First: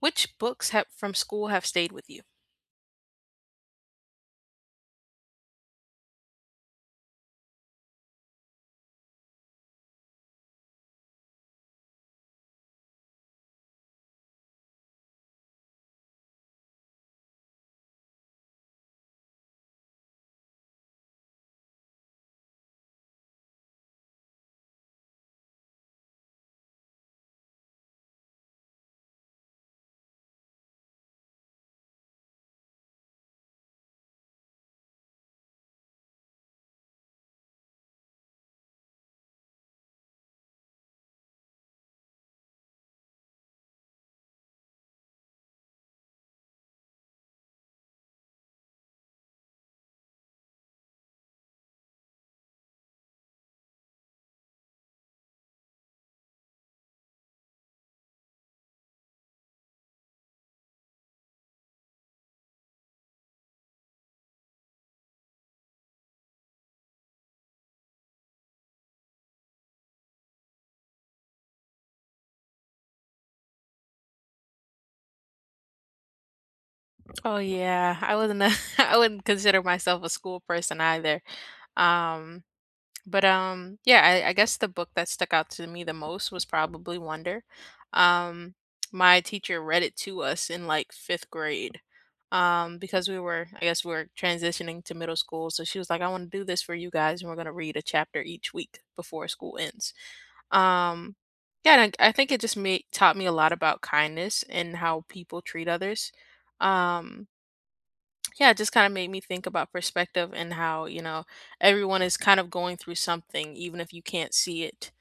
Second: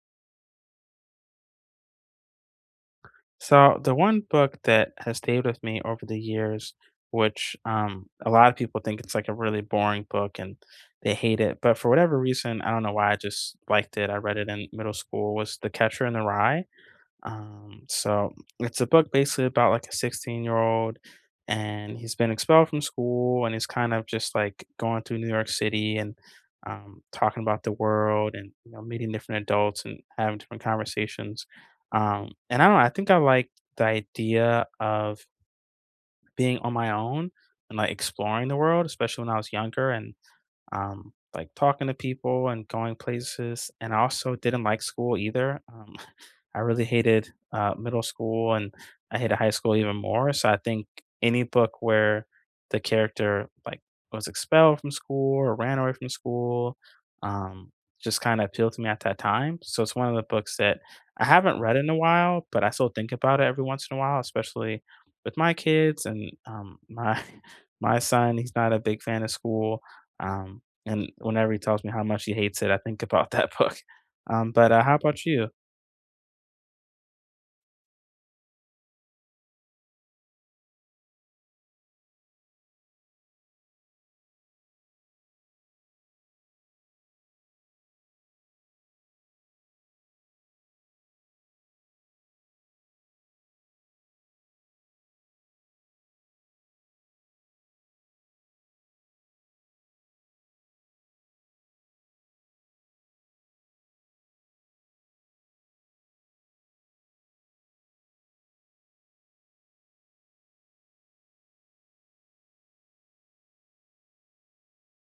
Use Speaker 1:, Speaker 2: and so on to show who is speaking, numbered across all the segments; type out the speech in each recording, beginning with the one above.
Speaker 1: Which books have from school have stayed with you?
Speaker 2: So the one book that has stayed with me over the years, which a lot of people think it's like a really boring book and they hate it, but for whatever reason, I don't know why I just liked it. I read it in middle school. Was The Catcher in the Rye? So it's a book basically about like a 16-year old, and he's been expelled from school, and he's kind of just like going through New York City and talking about the world and you know meeting different adults and having different conversations. And I don't know, I think I like the idea of being on my own and like exploring the world, especially when I was younger and like talking to people and going places. And I also didn't like school either. I really hated middle school, and I hated high school even more. So I think any book where the character like was expelled from school or ran away from school um, just kind of appealed to me at that time. So it's one of the books that I haven't read in a while, but I still think about it every once in a while, especially with my kids and my my son. He's not a big fan of school, um, and whenever he tells me how much he hates it, I think about that book. But how about you?
Speaker 1: Oh yeah, I wasn't a I wouldn't consider myself a school person either. Um, But yeah, I guess the book that stuck out to me the most was probably Wonder. Um my teacher read it to us in like fifth grade. Because we were I guess we were transitioning to middle school. So she was like, I want to do this for you guys and we're gonna read a chapter each week before school ends. Um yeah, and I think it just made taught me a lot about kindness and how people treat others. Um yeah, it just kind of made me think about perspective and how, everyone is kind of going through something, even if you can't see it.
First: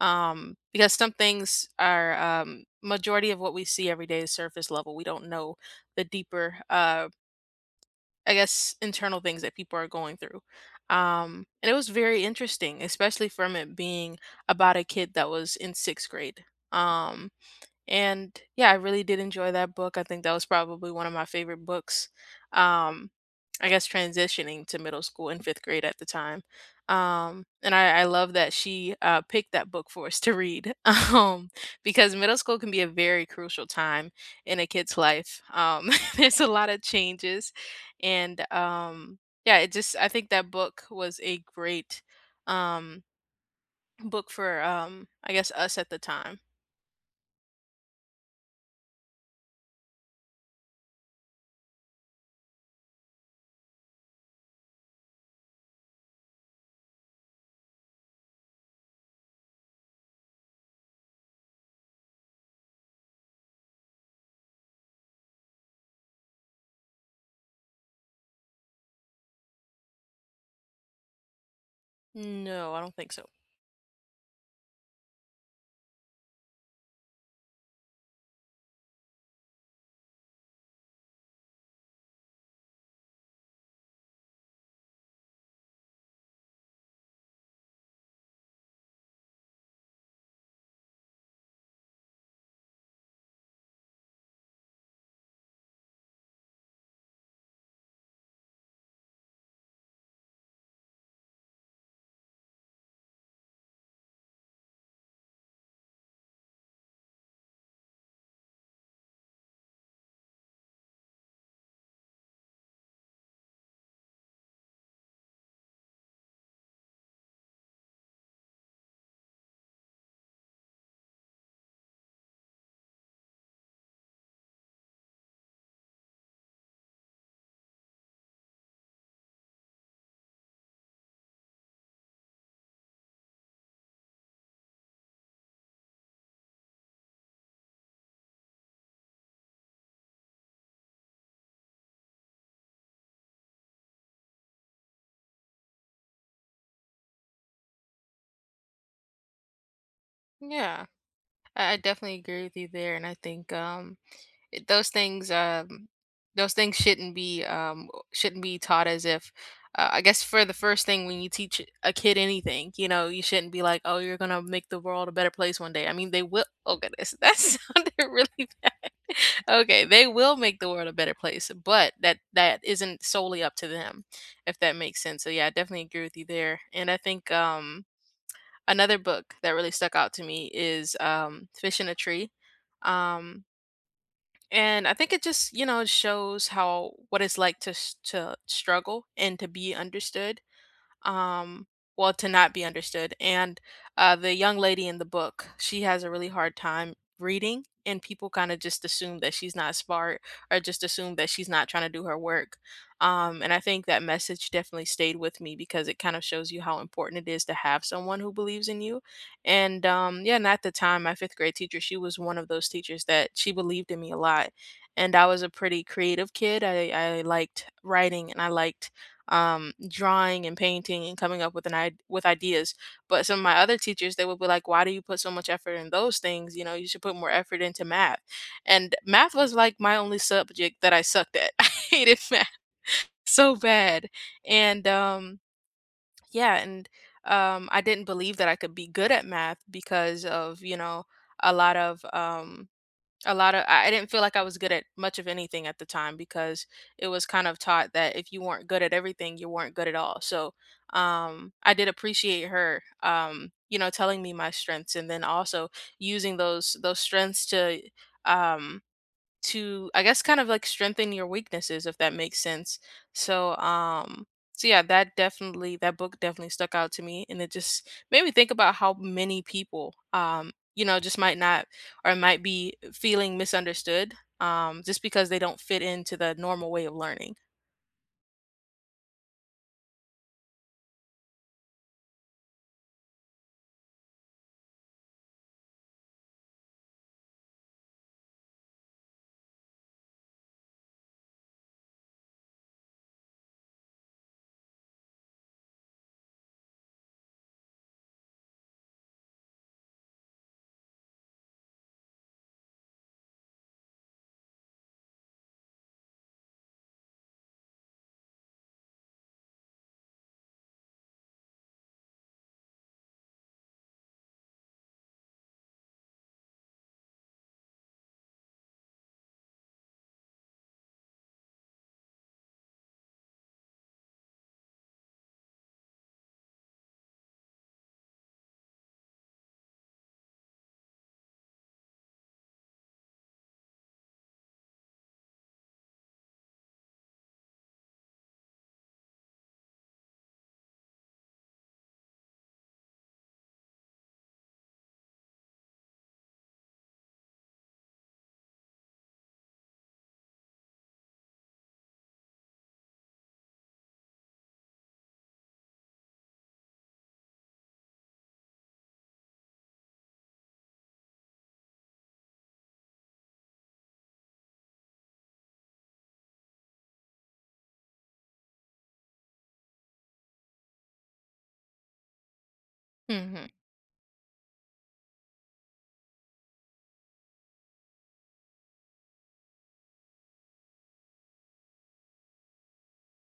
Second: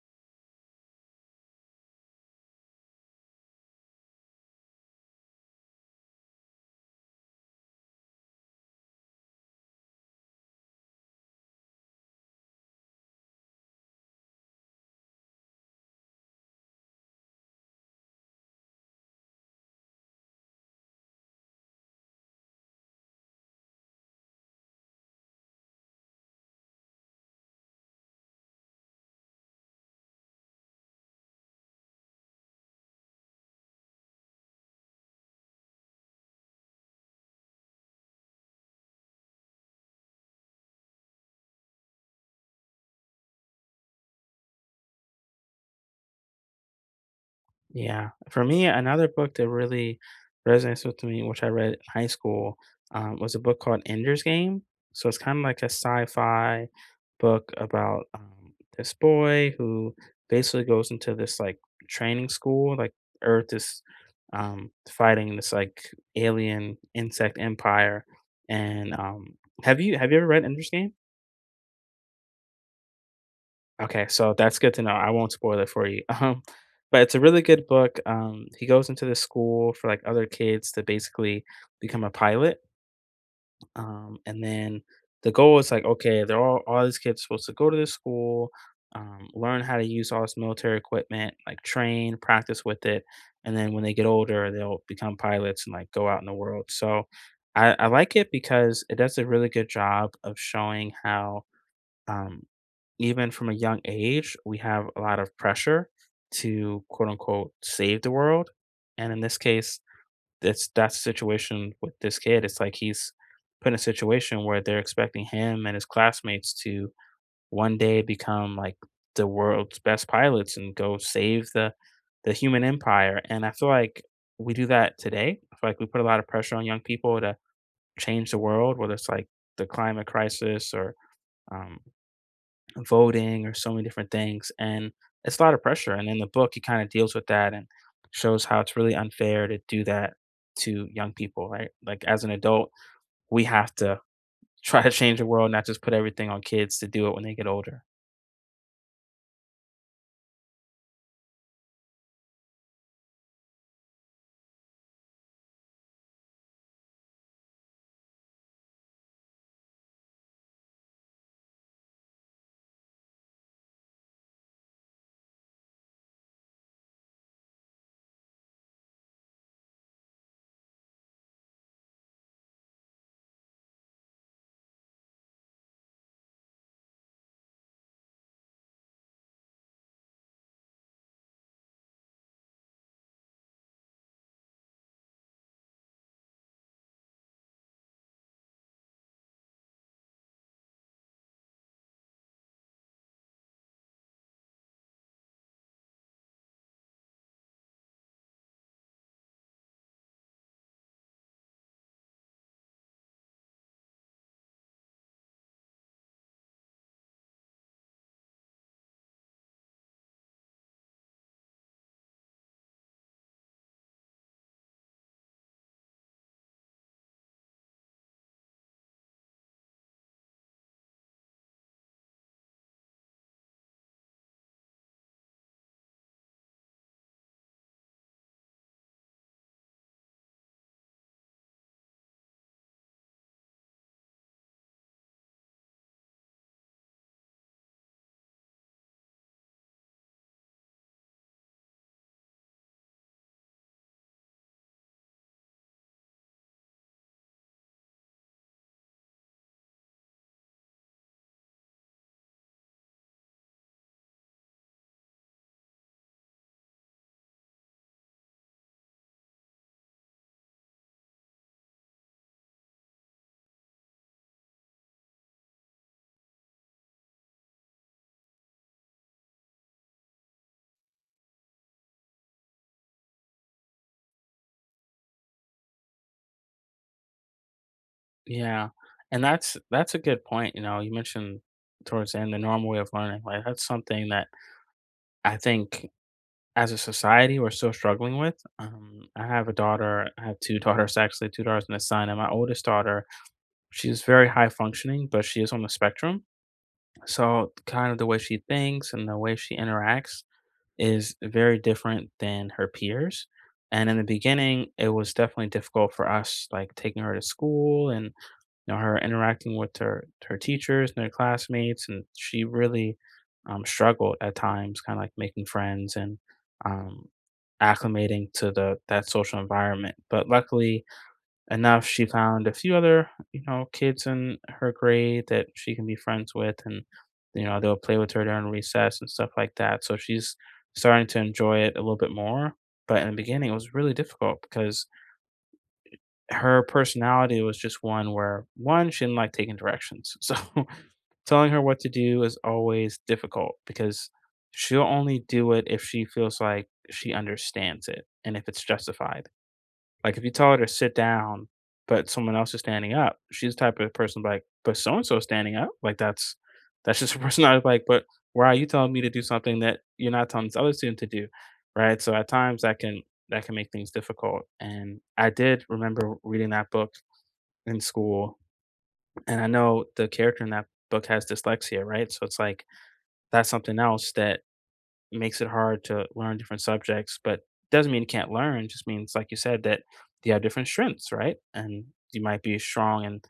Speaker 1: Because some things are, majority of what we see every day is surface level. We don't know the deeper, I guess, internal things that people are going through. And it was very interesting, especially from it being about a kid that was in sixth grade. Um, and yeah, I really did enjoy that book. I think that was probably one of my favorite books. Um, I guess transitioning to middle school in fifth grade at the time. And I love that she picked that book for us to read because middle school can be a very crucial time in a kid's life. There's a lot of changes. And Yeah, it just, I think that book was a great um, book for, I guess, us at the time.
Speaker 2: Yeah. For me, another book that really resonates with me, which I read in high school, was a book called Ender's Game. So it's kind of like a sci-fi book about this boy who basically goes into this like training school, like Earth is fighting this like alien insect empire. And have you ever read Ender's Game?
Speaker 1: No, I don't think so.
Speaker 2: Okay, so that's good to know. I won't spoil it for you. But it's a really good book. He goes into the school for like other kids to basically become a pilot. And then the goal is like, okay, they're all these kids supposed to go to this school, learn how to use all this military equipment, like train, practice with it, and then when they get older, they'll become pilots and like go out in the world. So I like it because it does a really good job of showing how um, even from a young age, we have a lot of pressure to quote unquote save the world. And in this case, that's the situation with this kid. It's like he's put in a situation where they're expecting him and his classmates to one day become like the world's best pilots and go save the human empire. And I feel like we do that today. I feel like we put a lot of pressure on young people to change the world, whether it's like the climate crisis or um, voting or so many different things. And it's a lot of pressure. And in the book, he kind of deals with that and shows how it's really unfair to do that to young people, right? Like as an adult, we have to try to change the world, not just put everything on kids to do it when they get older.
Speaker 1: Yeah. I definitely agree with you there, and I think it- those things um, those things shouldn't be taught as if I guess for the first thing when you teach a kid anything, you know, you shouldn't be like, oh, you're gonna make the world a better place one day. I mean, they will. Oh goodness, that sounded really bad. Okay, they will make the world a better place, but that isn't solely up to them, if that makes sense. So yeah, I definitely agree with you there, and I think another book that really stuck out to me is, Fish in a Tree, um, and I think it just, you know, shows how what it's like to s to struggle and to be understood, um well, to not be understood. And the young lady in the book, she has a really hard time reading, and people kind of just assume that she's not smart or just assume that she's not trying to do her work. And I think that message definitely stayed with me because it kind of shows you how important it is to have someone who believes in you. And Yeah, and at the time, my fifth grade teacher, she was one of those teachers that she believed in me a lot. And I was a pretty creative kid. I liked writing and I liked drawing and painting and coming up with ideas. But some of my other teachers, they would be like, "Why do you put so much effort in those things? You know, you should put more effort into math." And math was like my only subject that I sucked at. I hated math so bad, and um, yeah, and I didn't believe that I could be good at math because of, you know, a lot of, a lot of, I didn't feel like I was good at much of anything at the time because it was kind of taught that if you weren't good at everything, you weren't good at all. So, I did appreciate her, you know, telling me my strengths and then also using those strengths to um to, I guess, kind of like strengthen your weaknesses, if that makes sense. So um so yeah, that book definitely stuck out to me, and it just made me think about how many people, you know, just might not, or might be feeling misunderstood, just because they don't fit into the normal way of learning.
Speaker 2: Yeah. And that's a good point. You know, you mentioned towards the end the normal way of learning. Like that's something that I think as a society we're still struggling with. I have a daughter. I have two daughters actually, two daughters and a son. And my oldest daughter, she's very high functioning, but she is on the spectrum. So kind of the way she thinks and the way she interacts is very different than her peers. And in the beginning, it was definitely difficult for us, like taking her to school and you know her interacting with her teachers and her classmates, and she really struggled at times, kind of like making friends and um, acclimating to the that social environment. But luckily, enough, she found a few other, you know, kids in her grade that she can be friends with, and you know they'll play with her during recess and stuff like that. So she's starting to enjoy it a little bit more. But in the beginning, it was really difficult because her personality was just one where one she didn't like taking directions, so telling her what to do is always difficult because she'll only do it if she feels like she understands it and if it's justified. Like, if you tell her to sit down, but someone else is standing up, she's the type of person like, "But so and so standing up." Like, that's just a person I was like, but why are you telling me to do something that you're not telling this other student to do, right? So at times that can make things difficult. And I did remember reading that book in school, and I know the character in that book has dyslexia, right? So it's like
Speaker 1: Mhm.
Speaker 2: that's something else that makes it hard to learn different subjects, but doesn't mean you can't learn. Just means, like you said, that you have different strengths, right? And you might be strong in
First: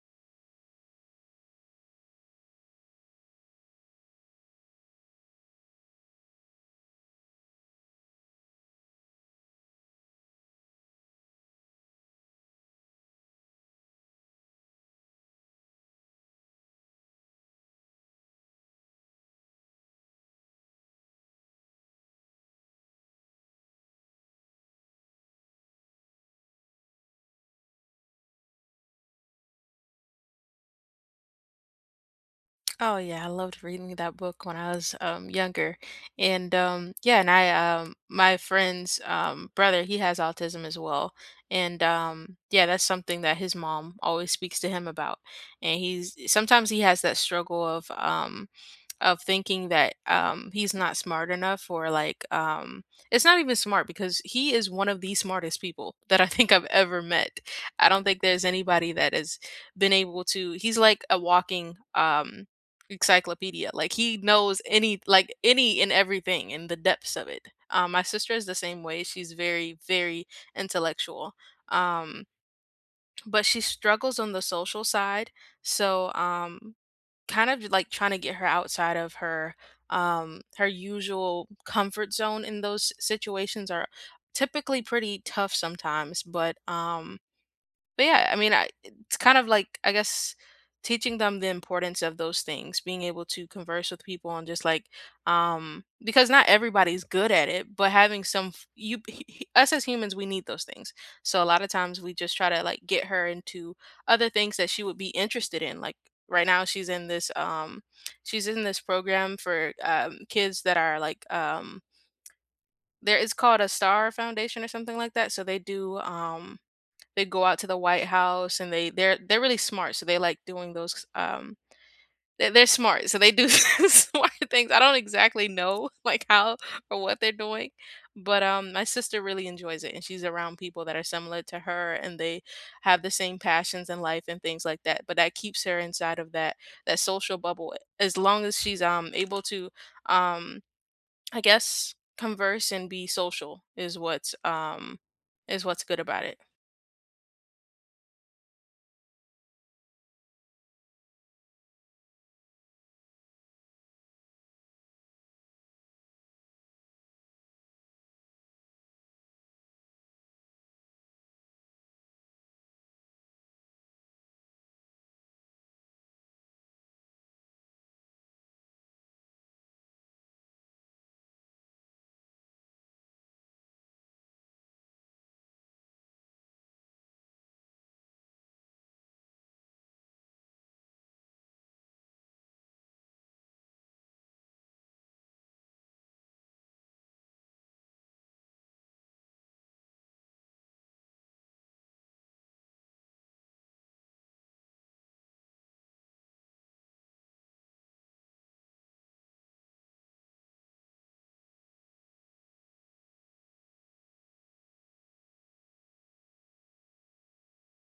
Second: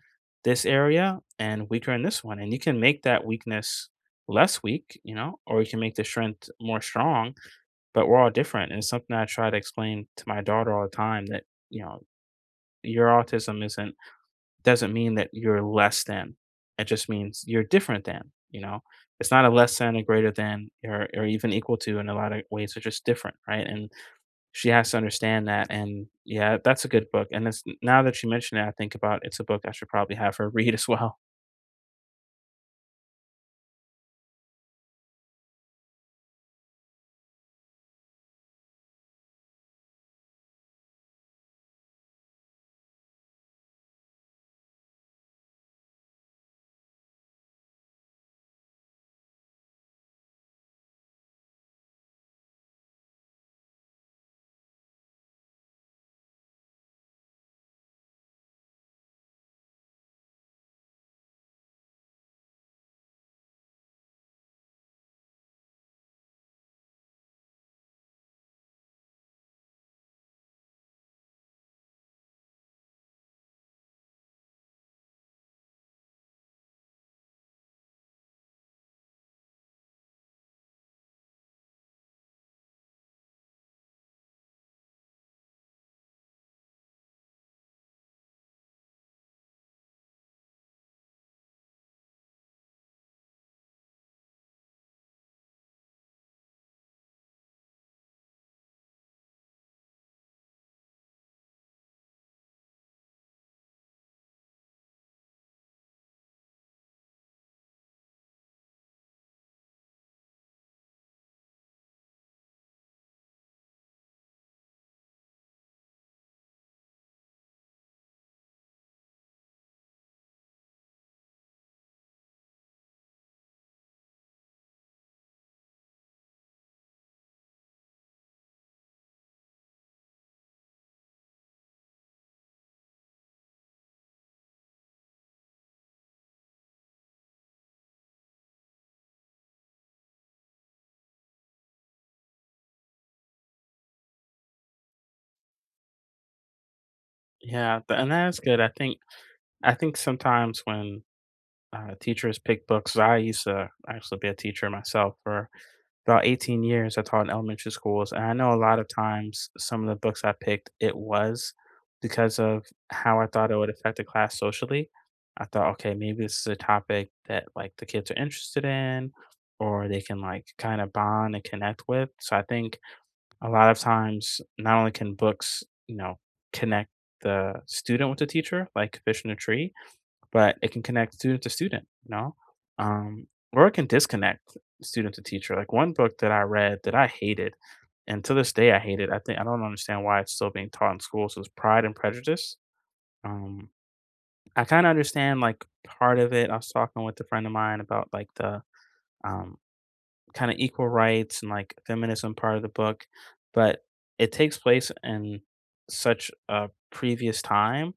Speaker 2: this area and weaker in this one. And you can make that weakness less weak, you know, or you can make the strength more strong, but we're all different. And it's something I try to explain to my daughter all the time that, you know, your autism isn't doesn't mean that you're less than. It just means you're different than, you know? It's not a less than, a greater than, or even equal to in a lot of ways. They're just different, right? And she has to understand that. And yeah, that's a good book. And it's now that you mention it, I think about it's a book I should probably have her read as well.
Speaker 1: Oh yeah, I loved reading that book when I was younger. And yeah, and I My friend's brother, he has autism as well. And Yeah, that's something that his mom always speaks to him about. And he's sometimes he has that struggle of thinking that, he's not smart enough, or like, it's not even smart, because he is one of the smartest people that I think I've ever met. I don't think there's anybody that has been able to. He's like a walking, encyclopedia. Like, he knows any, like, any and everything in the depths of it. My sister is the same way. She's very intellectual. Um, but she struggles on the social side. So um Kind of like trying to get her outside of her, her usual comfort zone in those situations are typically pretty tough sometimes, but yeah, I mean, I, it's kind of like, I guess, teaching them the importance of those things, being able to converse with people, and just like, because not everybody's good at it, but having some us as humans, we need those things. So a lot of times we just try to like get her into other things that she would be interested in, like right now she's in this program for kids that are like, there, it's called a Star Foundation or something like that. So they do, they go out to the White House and they're really smart, so they like doing those, they're smart, so they do smart things. I don't exactly know, like, how or what they're doing, but, my sister really enjoys it, and she's around people that are similar to her, and they have the same passions in life and things like that, but that keeps her inside of that social bubble, as long as she's, able to, um, I guess, converse and be social, is what's good about it.
Speaker 2: Yeah, and that's good. I think sometimes when teachers pick books, 'cause I used to actually be a teacher myself for about 18 years, I taught in elementary schools, and I know a lot of times some of the books I picked, it was because of how I thought it would affect the class socially. I thought, okay, maybe this is a topic that like the kids are interested in, or they can like kind of bond and connect with. So I think a lot of times, not only can books, you know, connect the student with the teacher, like Fish in a Tree, but it can connect student to student, you know? Um, or it can disconnect student to teacher. Like one book that I read that I hated, and to this day I hate it. I think I don't understand why it's still being taught in schools is Pride and Prejudice. Um, I kind of understand like part of it. I was talking with a friend of mine about like the um, kind of equal rights and like feminism part of the book, but it takes place in such a previous time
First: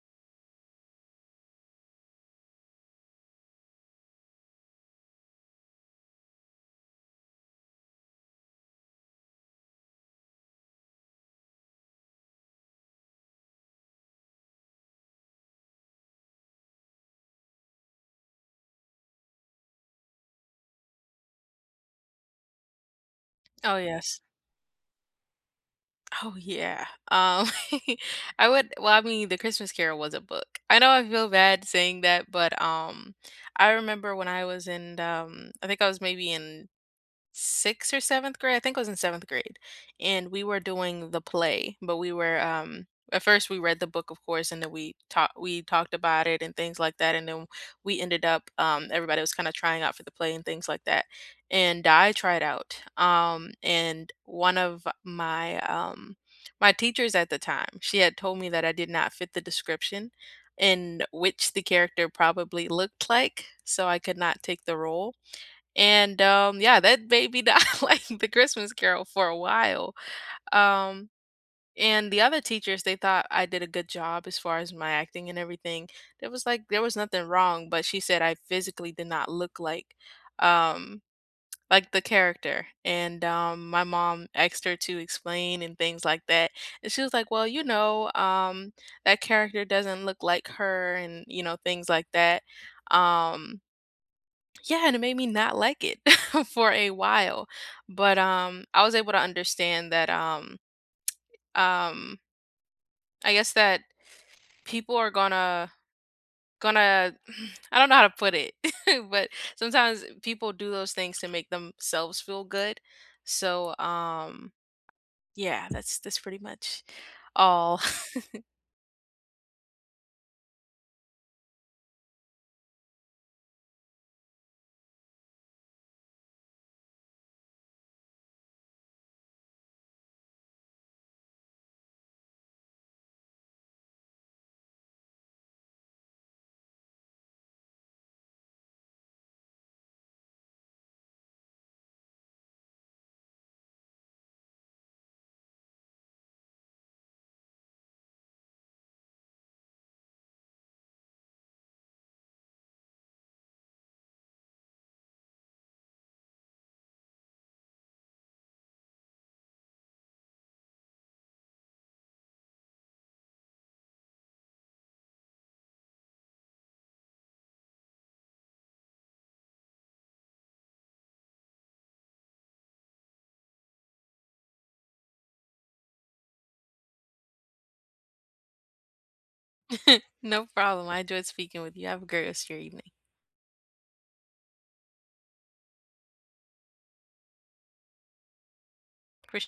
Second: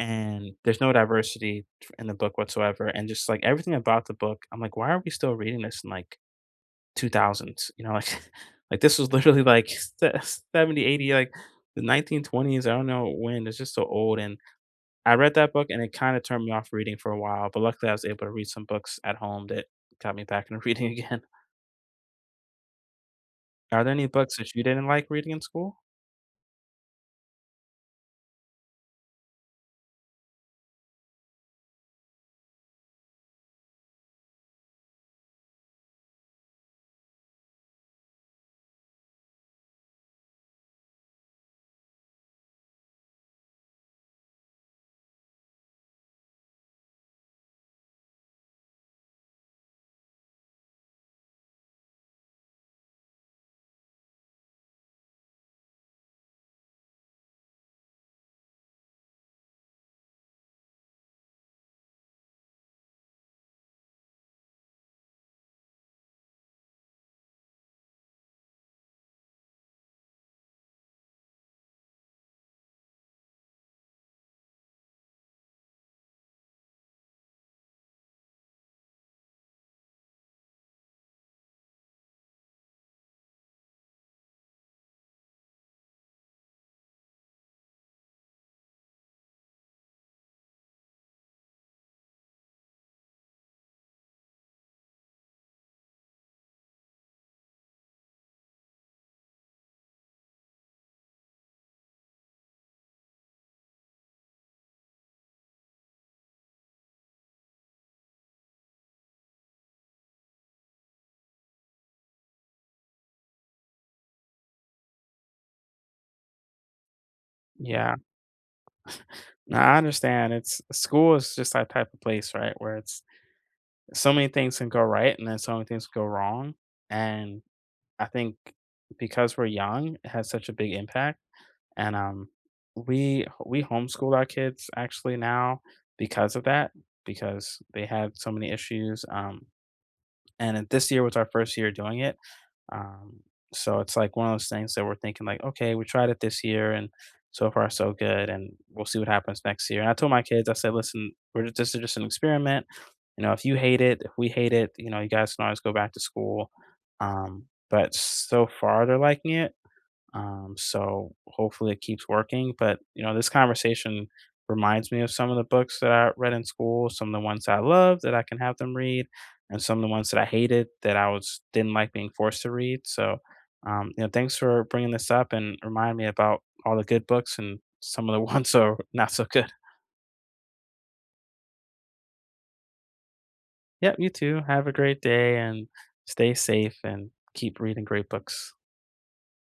Speaker 2: and there's no diversity in the book whatsoever, and just like everything about the book I'm like, why are we still reading this in like 2000s, you know, like like this was literally like 70 80, like the 1920s, I don't know when. It's just so old. And I read that book and it kind of turned me off reading for a while, but luckily I was able to read some books at home that got me back into reading again.
Speaker 1: Oh,
Speaker 2: Are there any
Speaker 1: yes.
Speaker 2: books that you didn't like reading in school?
Speaker 1: Oh yeah. Um I would, well, I mean, The Christmas Carol was a book. I know, I feel bad saying that, but I remember when I was in, I think I was maybe in 6th or 7th grade, I think it was in 7th grade, and we were doing the play. But we were, at first we read the book, of course, and then we talked about it and things like that, and then we ended up, everybody was kinda trying out for the play and things like that, and I tried out, and one of my, my teachers at the time, she had told me that I did not fit the description in which the character probably looked like, so I could not take the role. And, yeah, that baby died like the Christmas Carol for a while. Um, and the other teachers, they thought I did a good job as far as my acting and everything. There was nothing wrong, but she said I physically did not look um, like the character. And, my mom asked her to explain and things like that. And she was like, "Well, you know, that character doesn't look like her," and, you know, things like that. Um, yeah, and it made me not like it for a while. But I was able to understand that um I guess that people are gonna I don't know how to put it, but sometimes people do those things to make themselves feel good. So um yeah, that's pretty much all.
Speaker 2: Yeah. No, I understand. It's school is just that type of place, right, where it's so many things can go right and then so many things go wrong. And I think because we're young, it has such a big impact. And we homeschooled our kids actually now because of that, because they had so many issues. And then this year was our first year doing it. Um, so it's like one of those things that we're thinking like, okay, we tried it this year and so far so good, and we'll see what happens next year. And I told my kids, I said, listen, we're just, this is just an experiment. You know, if you hate it, if we hate it, you know, you guys can always go back to school. But so far they're liking it. So hopefully it keeps working. But you know, this conversation reminds me of some of the books that I read in school, some of the ones I loved that I can have them read, and some of the ones that I hated that I was didn't like being forced to read. So you know, thanks for bringing this up and remind me about all the good books and some of the ones that are not so good.
Speaker 1: No problem. I enjoyed speaking with you. Have a great rest of your evening.
Speaker 2: Yep, you too. Have a great day and stay safe and keep reading great books.
Speaker 1: For sure.